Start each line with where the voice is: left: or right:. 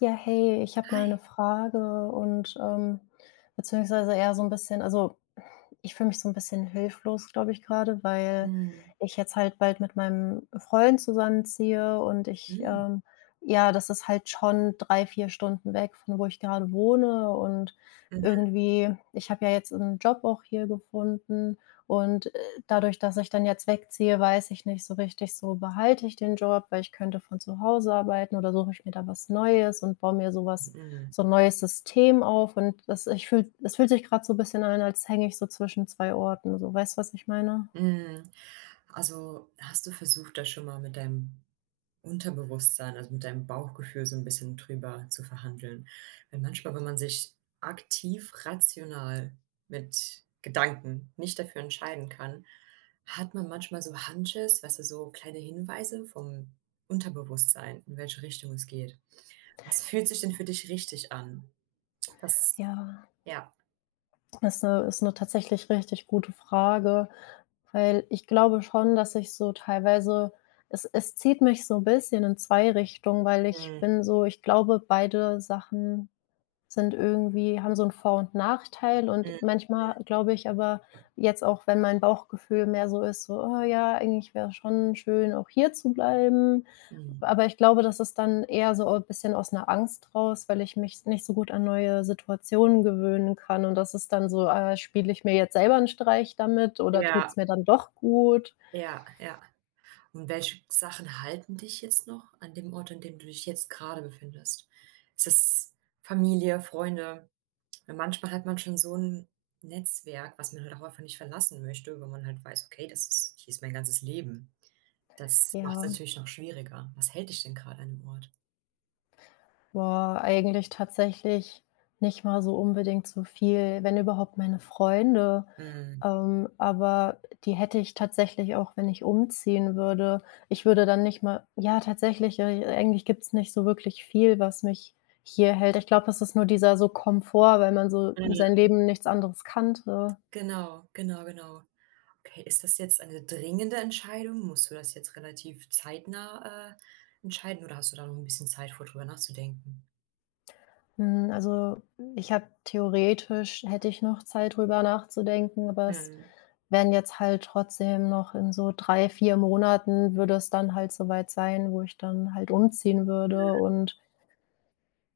left: Ja, hey, ich habe mal eine
right: Hi.
left: Frage und, beziehungsweise eher so ein bisschen also, ich fühle mich so ein bisschen hilflos, glaube ich, gerade, weil
right: Mhm.
left: ich jetzt halt bald mit meinem Freund zusammenziehe und ich,
right: Mhm.
left: ähm ja, das ist halt schon 3 4 Stunden weg, von wo ich gerade wohne und
right: Mhm.
left: irgendwie ich habe ja jetzt einen Job auch hier gefunden und dadurch, dass ich dann jetzt wegziehe, weiß ich nicht so richtig so, behalte ich den Job, weil ich könnte von zu Hause arbeiten oder suche ich mir da was Neues und baue mir so was
right: Mhm.
left: so ein neues System auf und das ich fühle es fühlt sich gerade so ein bisschen an, als hänge ich so zwischen zwei Orten, so. Weißt du, was ich meine?
right: Mhm. Also, hast du versucht, da schon mal mit deinem Unterbewusstsein, also mit deinem Bauchgefühl so ein bisschen drüber zu verhandeln? Weil manchmal, wenn man sich aktiv rational mit Gedanken nicht dafür entscheiden kann, hat man manchmal so Hunches, weißt du, so kleine Hinweise vom Unterbewusstsein, in welche Richtung es geht. Was fühlt sich denn für dich richtig an? Das
left: Ja,
right: Ja.
left: das ist 'ne ist eine tatsächlich richtig gute Frage, weil ich glaube schon, dass ich so teilweise es zieht mich so 'n bisschen in 2 Richtungen, weil ich
right: Mhm.
left: bin so ich glaube, beide Sachen Sind irgendwie haben so einen Vor und Nachteil und
right: Mhm.
left: manchmal glaube ich aber jetzt auch, wenn mein Bauchgefühl mehr so ist, so: „Oh ja, eigentlich wäre schon schön, auch hier zu bleiben.“
right: Mhm.
left: Aber ich glaube, das ist dann eher so ein bisschen aus einer Angst raus, weil ich mich nicht so gut an neue Situationen gewöhnen kann und das ist dann so, spiele ich mir jetzt selber einen Streich damit oder
right: Ja,
left: tut's mir dann doch gut?
right: ja, ja. Und welche Sachen halten dich jetzt noch an dem Ort, an dem du dich jetzt gerade befindest? Ist es Familie, Freunde? Weil manchmal hat man schon so ein Netzwerk, was man halt auch einfach nicht verlassen möchte, weil man halt weiß: „Okay, das ist hier ist mein ganzes Leben.“ Das macht es
left: Ja.
right: natürlich noch schwieriger. Was hält dich denn gerade an dem Ort?
left: Boah, eigentlich tatsächlich nicht mal so unbedingt so viel, wenn überhaupt meine Freunde.
right: Mhm.
left: Aber die hätte ich tatsächlich auch, wenn ich umziehen würde. Ich würde dann nicht mal ja, tatsächlich, eigentlich gibt es nicht so wirklich viel, was mich hier hält. Ich glaube, es ist nur dieser so Komfort, weil man so sein
right: Mhm.
left: Leben nichts anderes kannte.
right: Genau, genau, genau. Okay, ist das jetzt eine dringende Entscheidung? Musst du das jetzt relativ zeitnah entscheiden oder hast du da noch ein bisschen Zeit, vor drüber nachzudenken?
left: Hm, also, ich habe theoretisch hätte ich noch Zeit, drüber nachzudenken, aber es
right: Mhm.
left: wären jetzt halt trotzdem noch in so 3 4 Monaten würde es dann halt soweit sein, wo ich dann halt umziehen würde. Und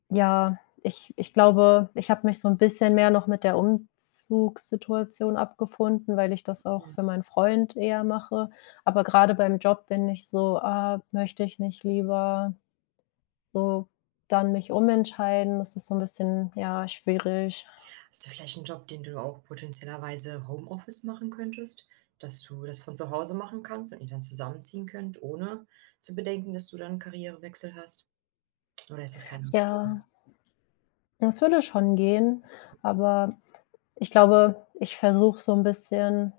left: ja, ich glaube, ich habe mich so ein bisschen mehr noch mit der Umzugssituation abgefunden, weil ich das auch
right: Hm,
left: für meinen Freund eher mache. Aber gerade beim Job bin ich so: „Ah, möchte ich nicht lieber so, dann mich umentscheiden, das ist so ein bisschen, ja, schwierig.
right: hast du vielleicht einen Job, den du auch potenziellerweise Homeoffice machen könntest, dass du das von zu Hause machen kannst und ihr dann zusammenziehen könnt, ohne zu bedenken, dass du dann 'n Karrierewechsel hast? Oder ist das keine
left: Ja,
right: Option?
left: es würde schon gehen, aber ich glaube, ich versuche so ein bisschen,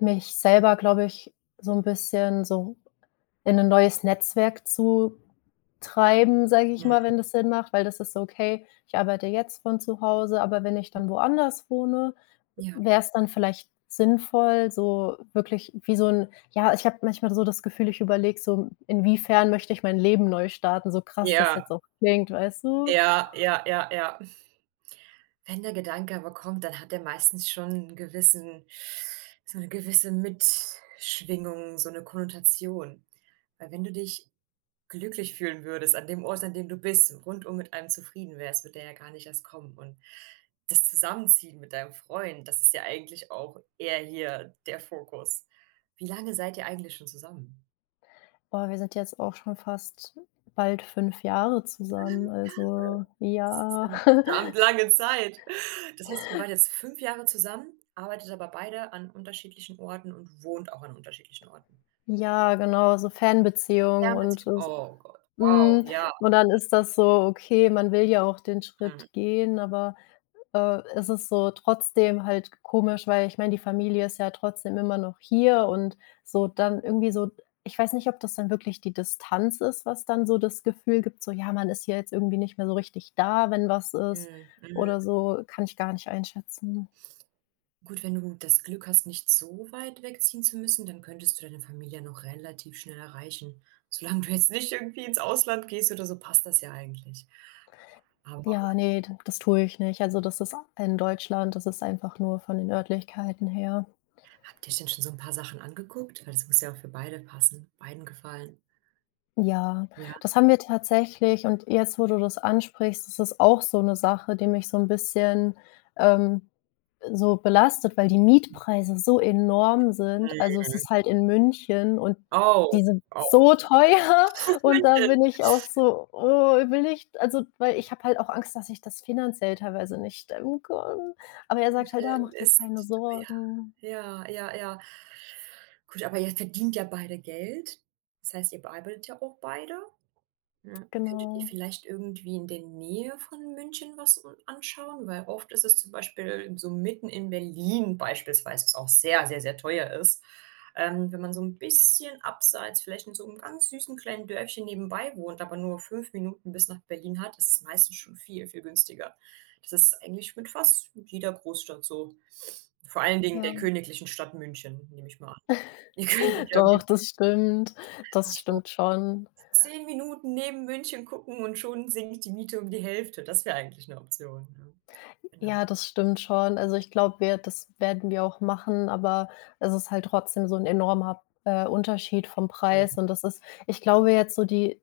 left: mich selber, glaube ich, so ein bisschen so in ein neues Netzwerk zu treiben, sage ich mal,
right: Mhm,
left: wenn das Sinn macht, weil das ist so: „Okay, ich arbeite jetzt von zu Hause, aber wenn ich dann woanders wohne,
right: ja.
left: wäre es dann vielleicht sinnvoll, so wirklich wie so 'n ja, ich habe manchmal so das Gefühl, ich überlege so: „Inwiefern möchte ich mein Leben neu starten?“ So krass das
right: Ja,
left: jetzt auch klingt, weißt du?
right: ja, ja, ja, ja. Wenn der Gedanke aber kommt, dann hat er meistens schon 'n gewissen, so 'ne gewisse Mitschwingung, so eine Konnotation. Weil wenn du dich glücklich fühlen würdest an dem Ort, an dem du bist, rundum mit einem zufrieden wärst, würde der ja gar nicht erst kommen. Und das Zusammenziehen mit deinem Freund, das ist ja eigentlich auch eher hier der Fokus. Wie lange seid ihr eigentlich schon zusammen?
left: Boah, wir sind jetzt auch schon fast bald 5 Jahre zusammen, also
right: Das ist
left: ja.
right: eine verdammt lange Zeit. Das heißt, ihr wart jetzt 5 Jahre zusammen, arbeitet aber beide an unterschiedlichen Orten und wohnt auch an unterschiedlichen Orten.
left: Ja, genau, so Fernbeziehung und
right: Fernbeziehung,
left: es
right: oh Gott, wow,
left: mhm,
right: ja.
left: und dann ist das so, okay, man will ja auch den Schritt
right: Mhm,
left: gehen, aber ist es so trotzdem halt komisch, weil ich meine, die Familie ist ja trotzdem immer noch hier und so dann irgendwie so ich weiß nicht, ob das dann wirklich die Distanz ist, was dann so das Gefühl gibt, so: „Ja, man ist hier jetzt irgendwie nicht mehr so richtig da, wenn was ist“
right: mhm, mhm.
left: oder so, kann ich gar nicht einschätzen.
right: Gut, wenn du das Glück hast, nicht so weit wegziehen zu müssen, dann könntest du deine Familie noch relativ schnell erreichen. Solange du jetzt nicht irgendwie ins Ausland gehst oder so, passt das ja eigentlich. Aber
left: Ja, nee d das tue ich nicht. Also, das ist in Deutschland, das ist einfach nur von den Örtlichkeiten her.
right: habt ihr euch denn schon so ein paar Sachen angeguckt? Weil das muss ja auch für beide passen, beiden gefallen.
left: Ja,
right: Ja?
left: das haben wir tatsächlich und jetzt, wo du das ansprichst, ist es auch so eine Sache, die mich so ein bisschen, ähm, so belastet, weil die Mietpreise so enorm sind. Also, es
right: Mhm.
left: ist halt in München und
right: Oh,
left: die sind
right: oh.
left: so teuer und da
right: München.
left: bin ich auch so: „Oh, will ich“ also, weil ich habe halt auch Angst, dass ich das finanziell teilweise nicht stemmen kann. Aber er sagt halt: da mach
right: München
left: dir
right: ist
left: keine Sorgen.“
right: teuer. Ja, ja, ja. Gut, aber ihr verdient ja beide Geld. Das heißt, ihr bearbeitet ja auch beide. Ja. Könntet ihr
left: Genau,
right: vielleicht irgendwie in der Nähe von München was u anschauen? Weil oft ist es zum Beispiel so mitten in Berlin beispielsweise, was auch sehr, sehr, sehr teuer ist. Wenn man so ein bisschen abseits, vielleicht in so einem ganz süßen kleinen Dörfchen nebenbei wohnt, aber nur 5 Minuten bis nach Berlin hat, ist es meistens schon viel, viel günstiger. Das ist eigentlich mit fast jeder Großstadt so. Vor allen Dingen der
left: ja.
right: königlichen Stadt München, nehme ich mal an. Ihr könntet ja
left: Doch,
right: irgendwie
left: das stimmt.
right: einfach
left: Das
right: so
left: stimmt schon.
right: 10 Minuten neben München gucken und schon sinkt die Miete um die Hälfte. Das wäre eigentlich 'ne Option, ne? Genau.
left: Ja, das stimmt schon. Also, ich glaube, wir das werden wir auch machen, aber es ist halt trotzdem so ein enormer, Unterschied vom Preis und das ist ich glaube jetzt so die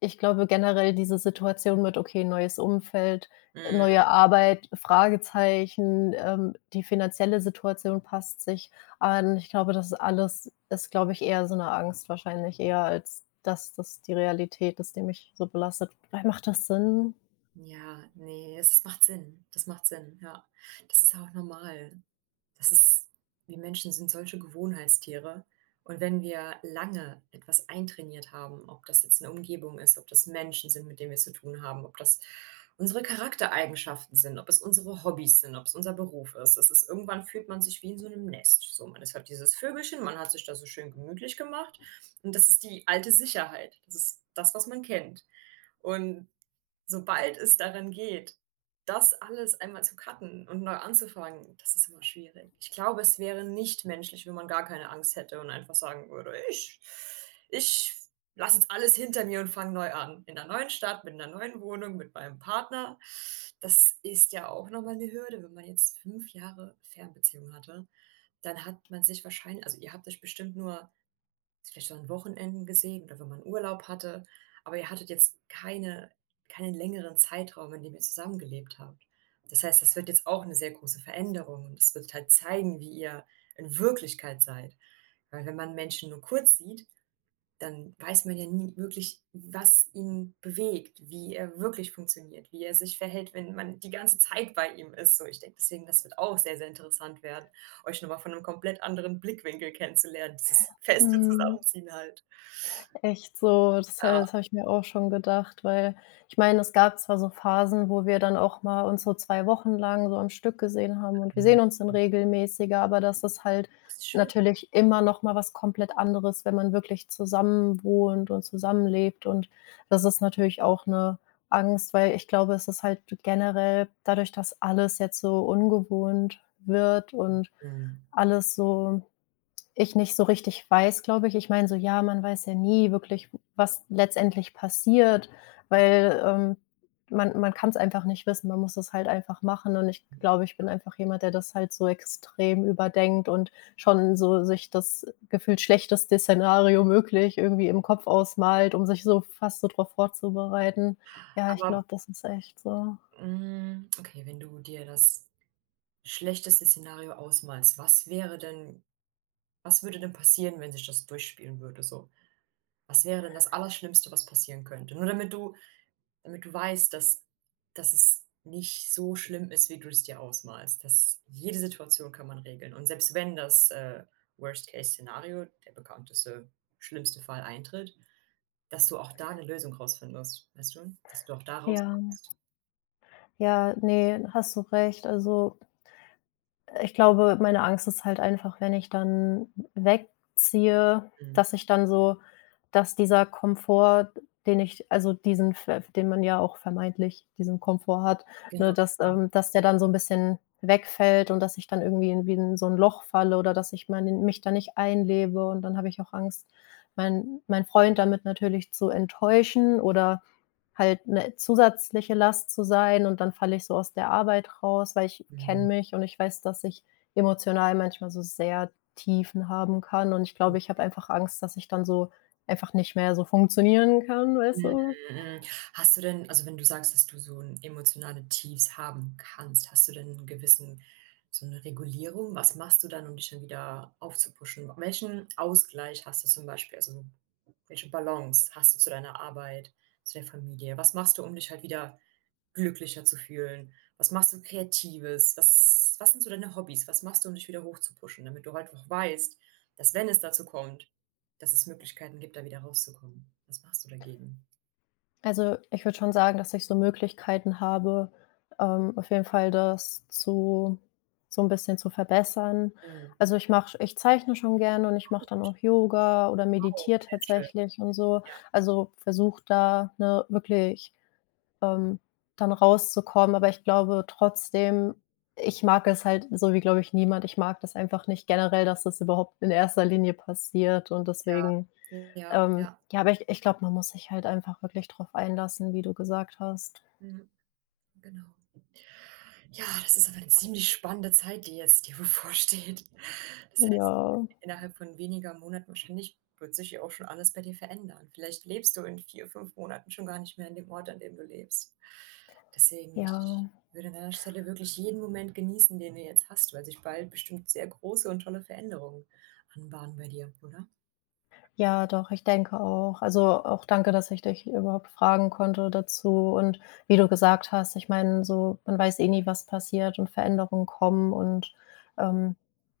left: ich glaube generell diese Situation mit, okay, neues Umfeld,
right: Mhm.
left: neue Arbeit, Fragezeichen, die finanzielle Situation passt sich an. Ich glaube, das ist alles ist, glaube ich, eher so eine Angst wahrscheinlich eher, als dass das die Realität ist, die mich so belastet. Macht das Sinn?
right: Ja, ne, es macht Sinn. Das macht Sinn, ja. Das ist auch normal. Das ist, wir Menschen sind solche Gewohnheitstiere, und wenn wir lange etwas eintrainiert haben, ob das jetzt eine Umgebung ist, ob das Menschen sind, mit denen wir es zu tun haben, ob das unsere Charaktereigenschaften sind, ob es unsere Hobbys sind, ob es unser Beruf ist. Es ist, irgendwann fühlt man sich wie in so einem Nest. So, man ist halt dieses Vögelchen, man hat sich da so schön gemütlich gemacht und das ist die alte Sicherheit. Das ist das, was man kennt, und sobald es daran geht, das alles einmal zu cutten und neu anzufangen, das ist immer schwierig. Ich glaube, es wäre nicht menschlich, wenn man gar keine Angst hätte und einfach sagen würde: „Ich lasse jetzt alles hinter mir und fange neu an. In 'ner neuen Stadt, mit 'ner neuen Wohnung, mit meinem Partner.“ Das ist ja auch nochmal eine Hürde, wenn man jetzt 5 Jahre Fernbeziehung hatte, dann hat man sich wahrscheinlich, also, ihr habt euch bestimmt nur vielleicht so an Wochenenden gesehen oder wenn man Urlaub hatte, aber ihr hattet jetzt keinen längeren Zeitraum, in dem ihr zusammengelebt habt. Das heißt, das wird jetzt auch eine sehr große Veränderung und das wird halt zeigen, wie ihr in Wirklichkeit seid. Weil wenn man Menschen nur kurz sieht, dann weiß man ja nie wirklich, was ihn bewegt, wie er wirklich funktioniert, wie er sich verhält, wenn man die ganze Zeit bei ihm ist. So, ich denke, deswegen, das wird auch sehr, sehr interessant werden, euch nochmal von einem komplett anderen Blickwinkel kennenzulernen, dieses feste
left: Mhm.
right: Zusammenziehen halt.
left: Echt so,
right: Ja,
left: das habe ich mir auch schon gedacht, weil ich meine, es gab zwar so Phasen, wo wir dann auch mal uns so 2 Wochen lang so am Stück gesehen haben und wir
right: mhm,
left: sehen uns dann regelmäßiger, aber das ist halt
right: das ist schön.
left: natürlich immer noch mal was komplett anderes, wenn man wirklich zusammen wohnt und zusammenlebt und das ist natürlich auch eine Angst, weil ich glaube, es ist halt generell dadurch, dass alles jetzt so ungewohnt wird und
right: Mhm.
left: alles so ich nicht so richtig weiß, glaube ich. Ich meine, so ja, man weiß ja nie wirklich, was letztendlich passiert,
right: Genau.
left: weil man kann es einfach nicht wissen. Man muss es halt einfach machen. Und ich glaube, ich bin einfach jemand, der das halt so extrem überdenkt und schon so sich das gefühlt schlechteste Szenario möglich irgendwie im Kopf ausmalt, um sich so fast so drauf vorzubereiten. Ja, ich
right: Aber
left: glaube, das ist echt so.
right: okay, wenn du dir das schlechteste Szenario ausmalst, was wäre denn, was würde denn passieren, wenn sich das durchspielen würde so? Was wäre denn das Allerschlimmste, was passieren könnte? Nur damit du, damit du weißt, dass es nicht so schlimm ist, wie du es dir ausmalst. Dass jede Situation kann man regeln. Und selbst wenn das Worst-Case-Szenario, der bekannteste, schlimmste Fall eintritt, dass du auch da eine Lösung rausfindest, weißt du? Dass du auch da
left: Ja,
right: rauskommst.
left: ja, nee, hast du recht. Also ich glaube, meine Angst ist halt einfach, wenn ich dann wegziehe,
right: Mhm.
left: dass ich dann so dass dieser Komfort, den ich also diesen ver den man ja auch vermeintlich diesen Komfort hat,
right: Genau,
left: ne, dass
right: genau.
left: dass der dann so ein bisschen wegfällt und dass ich dann irgendwie in wie in so ein Loch falle oder dass ich meine mich da nicht einlebe und dann habe ich auch Angst, meinen Freund damit natürlich zu enttäuschen oder halt 'ne zusätzliche Last zu sein und dann falle ich so aus der Arbeit raus, weil ich kenne
right: Mhm.
left: mich und ich weiß, dass ich emotional manchmal so sehr Tiefen haben kann und ich glaube, ich habe einfach Angst, dass ich dann so einfach nicht mehr so funktionieren kann, weißt
right: Mhm,
left: du?
right: mhm. Hast du denn, also, wenn du sagst, dass du so 'n emotionale Tiefs haben kannst, hast du denn 'n gewissen, so eine Regulierung? Was machst du dann, um dich dann wieder aufzupuschen? Welchen Ausgleich hast du zum Beispiel? Also, welche Balance hast du zu deiner Arbeit, zu der Familie? Was machst du, um dich halt wieder glücklicher zu fühlen? Was machst du Kreatives? Was sind so deine Hobbys? Was machst du, um dich wieder hochzupuschen, damit du halt auch weißt, dass wenn es dazu kommt, dass es Möglichkeiten gibt, da wieder rauszukommen? Was machst du dagegen?
left: Also, ich würde schon sagen, dass ich so Möglichkeiten habe, auf jeden Fall das zu so ein bisschen zu verbessern.
right: Mhm.
left: Also, ich zeichne schon gerne und ich mache dann auch Yoga oder
right: Oh,
left: meditiere
right: sehr schön,
left: tatsächlich und so.
right: ja.
left: Also, versuche da, ne, wirklich, ähm, dann rauszukommen, aber ich glaube trotzdem ich mag es halt so wie, glaube ich, niemand. Ich mag das einfach nicht generell, dass das überhaupt in erster Linie passiert und
right: Ja,
left: deswegen
right: ja,
left: ähm,
right: ja,
left: ja, aber ich glaube, man muss sich halt einfach wirklich drauf einlassen, wie du gesagt hast.
right: mhm, genau. Ja, das ist aber 'ne ziemlich spannende Zeit, die jetzt dir bevorsteht. Das
left: Ja.
right: heißt, innerhalb von weniger Monaten wahrscheinlich wird sich ja auch schon alles bei dir verändern. Vielleicht lebst du in 4, 5 Monaten schon gar nicht mehr an dem Ort, an dem du lebst. Deswegen,
left: Ja,
right: ich würde an deiner Stelle wirklich jeden Moment genießen, den du jetzt hast, weil sich bald bestimmt sehr große und tolle Veränderungen anbahnen bei dir, oder?
left: ja, doch, ich denke auch. Also, auch danke, dass ich dich überhaupt fragen konnte dazu. Und wie du gesagt hast, ich meine, so, man weiß eh nie, was passiert und Veränderungen kommen und, ähm,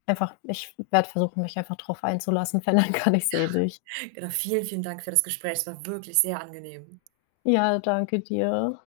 left: einfach ich werde versuchen, mich einfach drauf einzulassen, wenn, dann kann ich eh nicht.
right: Genau, vielen, vielen Dank für das Gespräch. Es war wirklich sehr angenehm.
left: Ja, danke dir.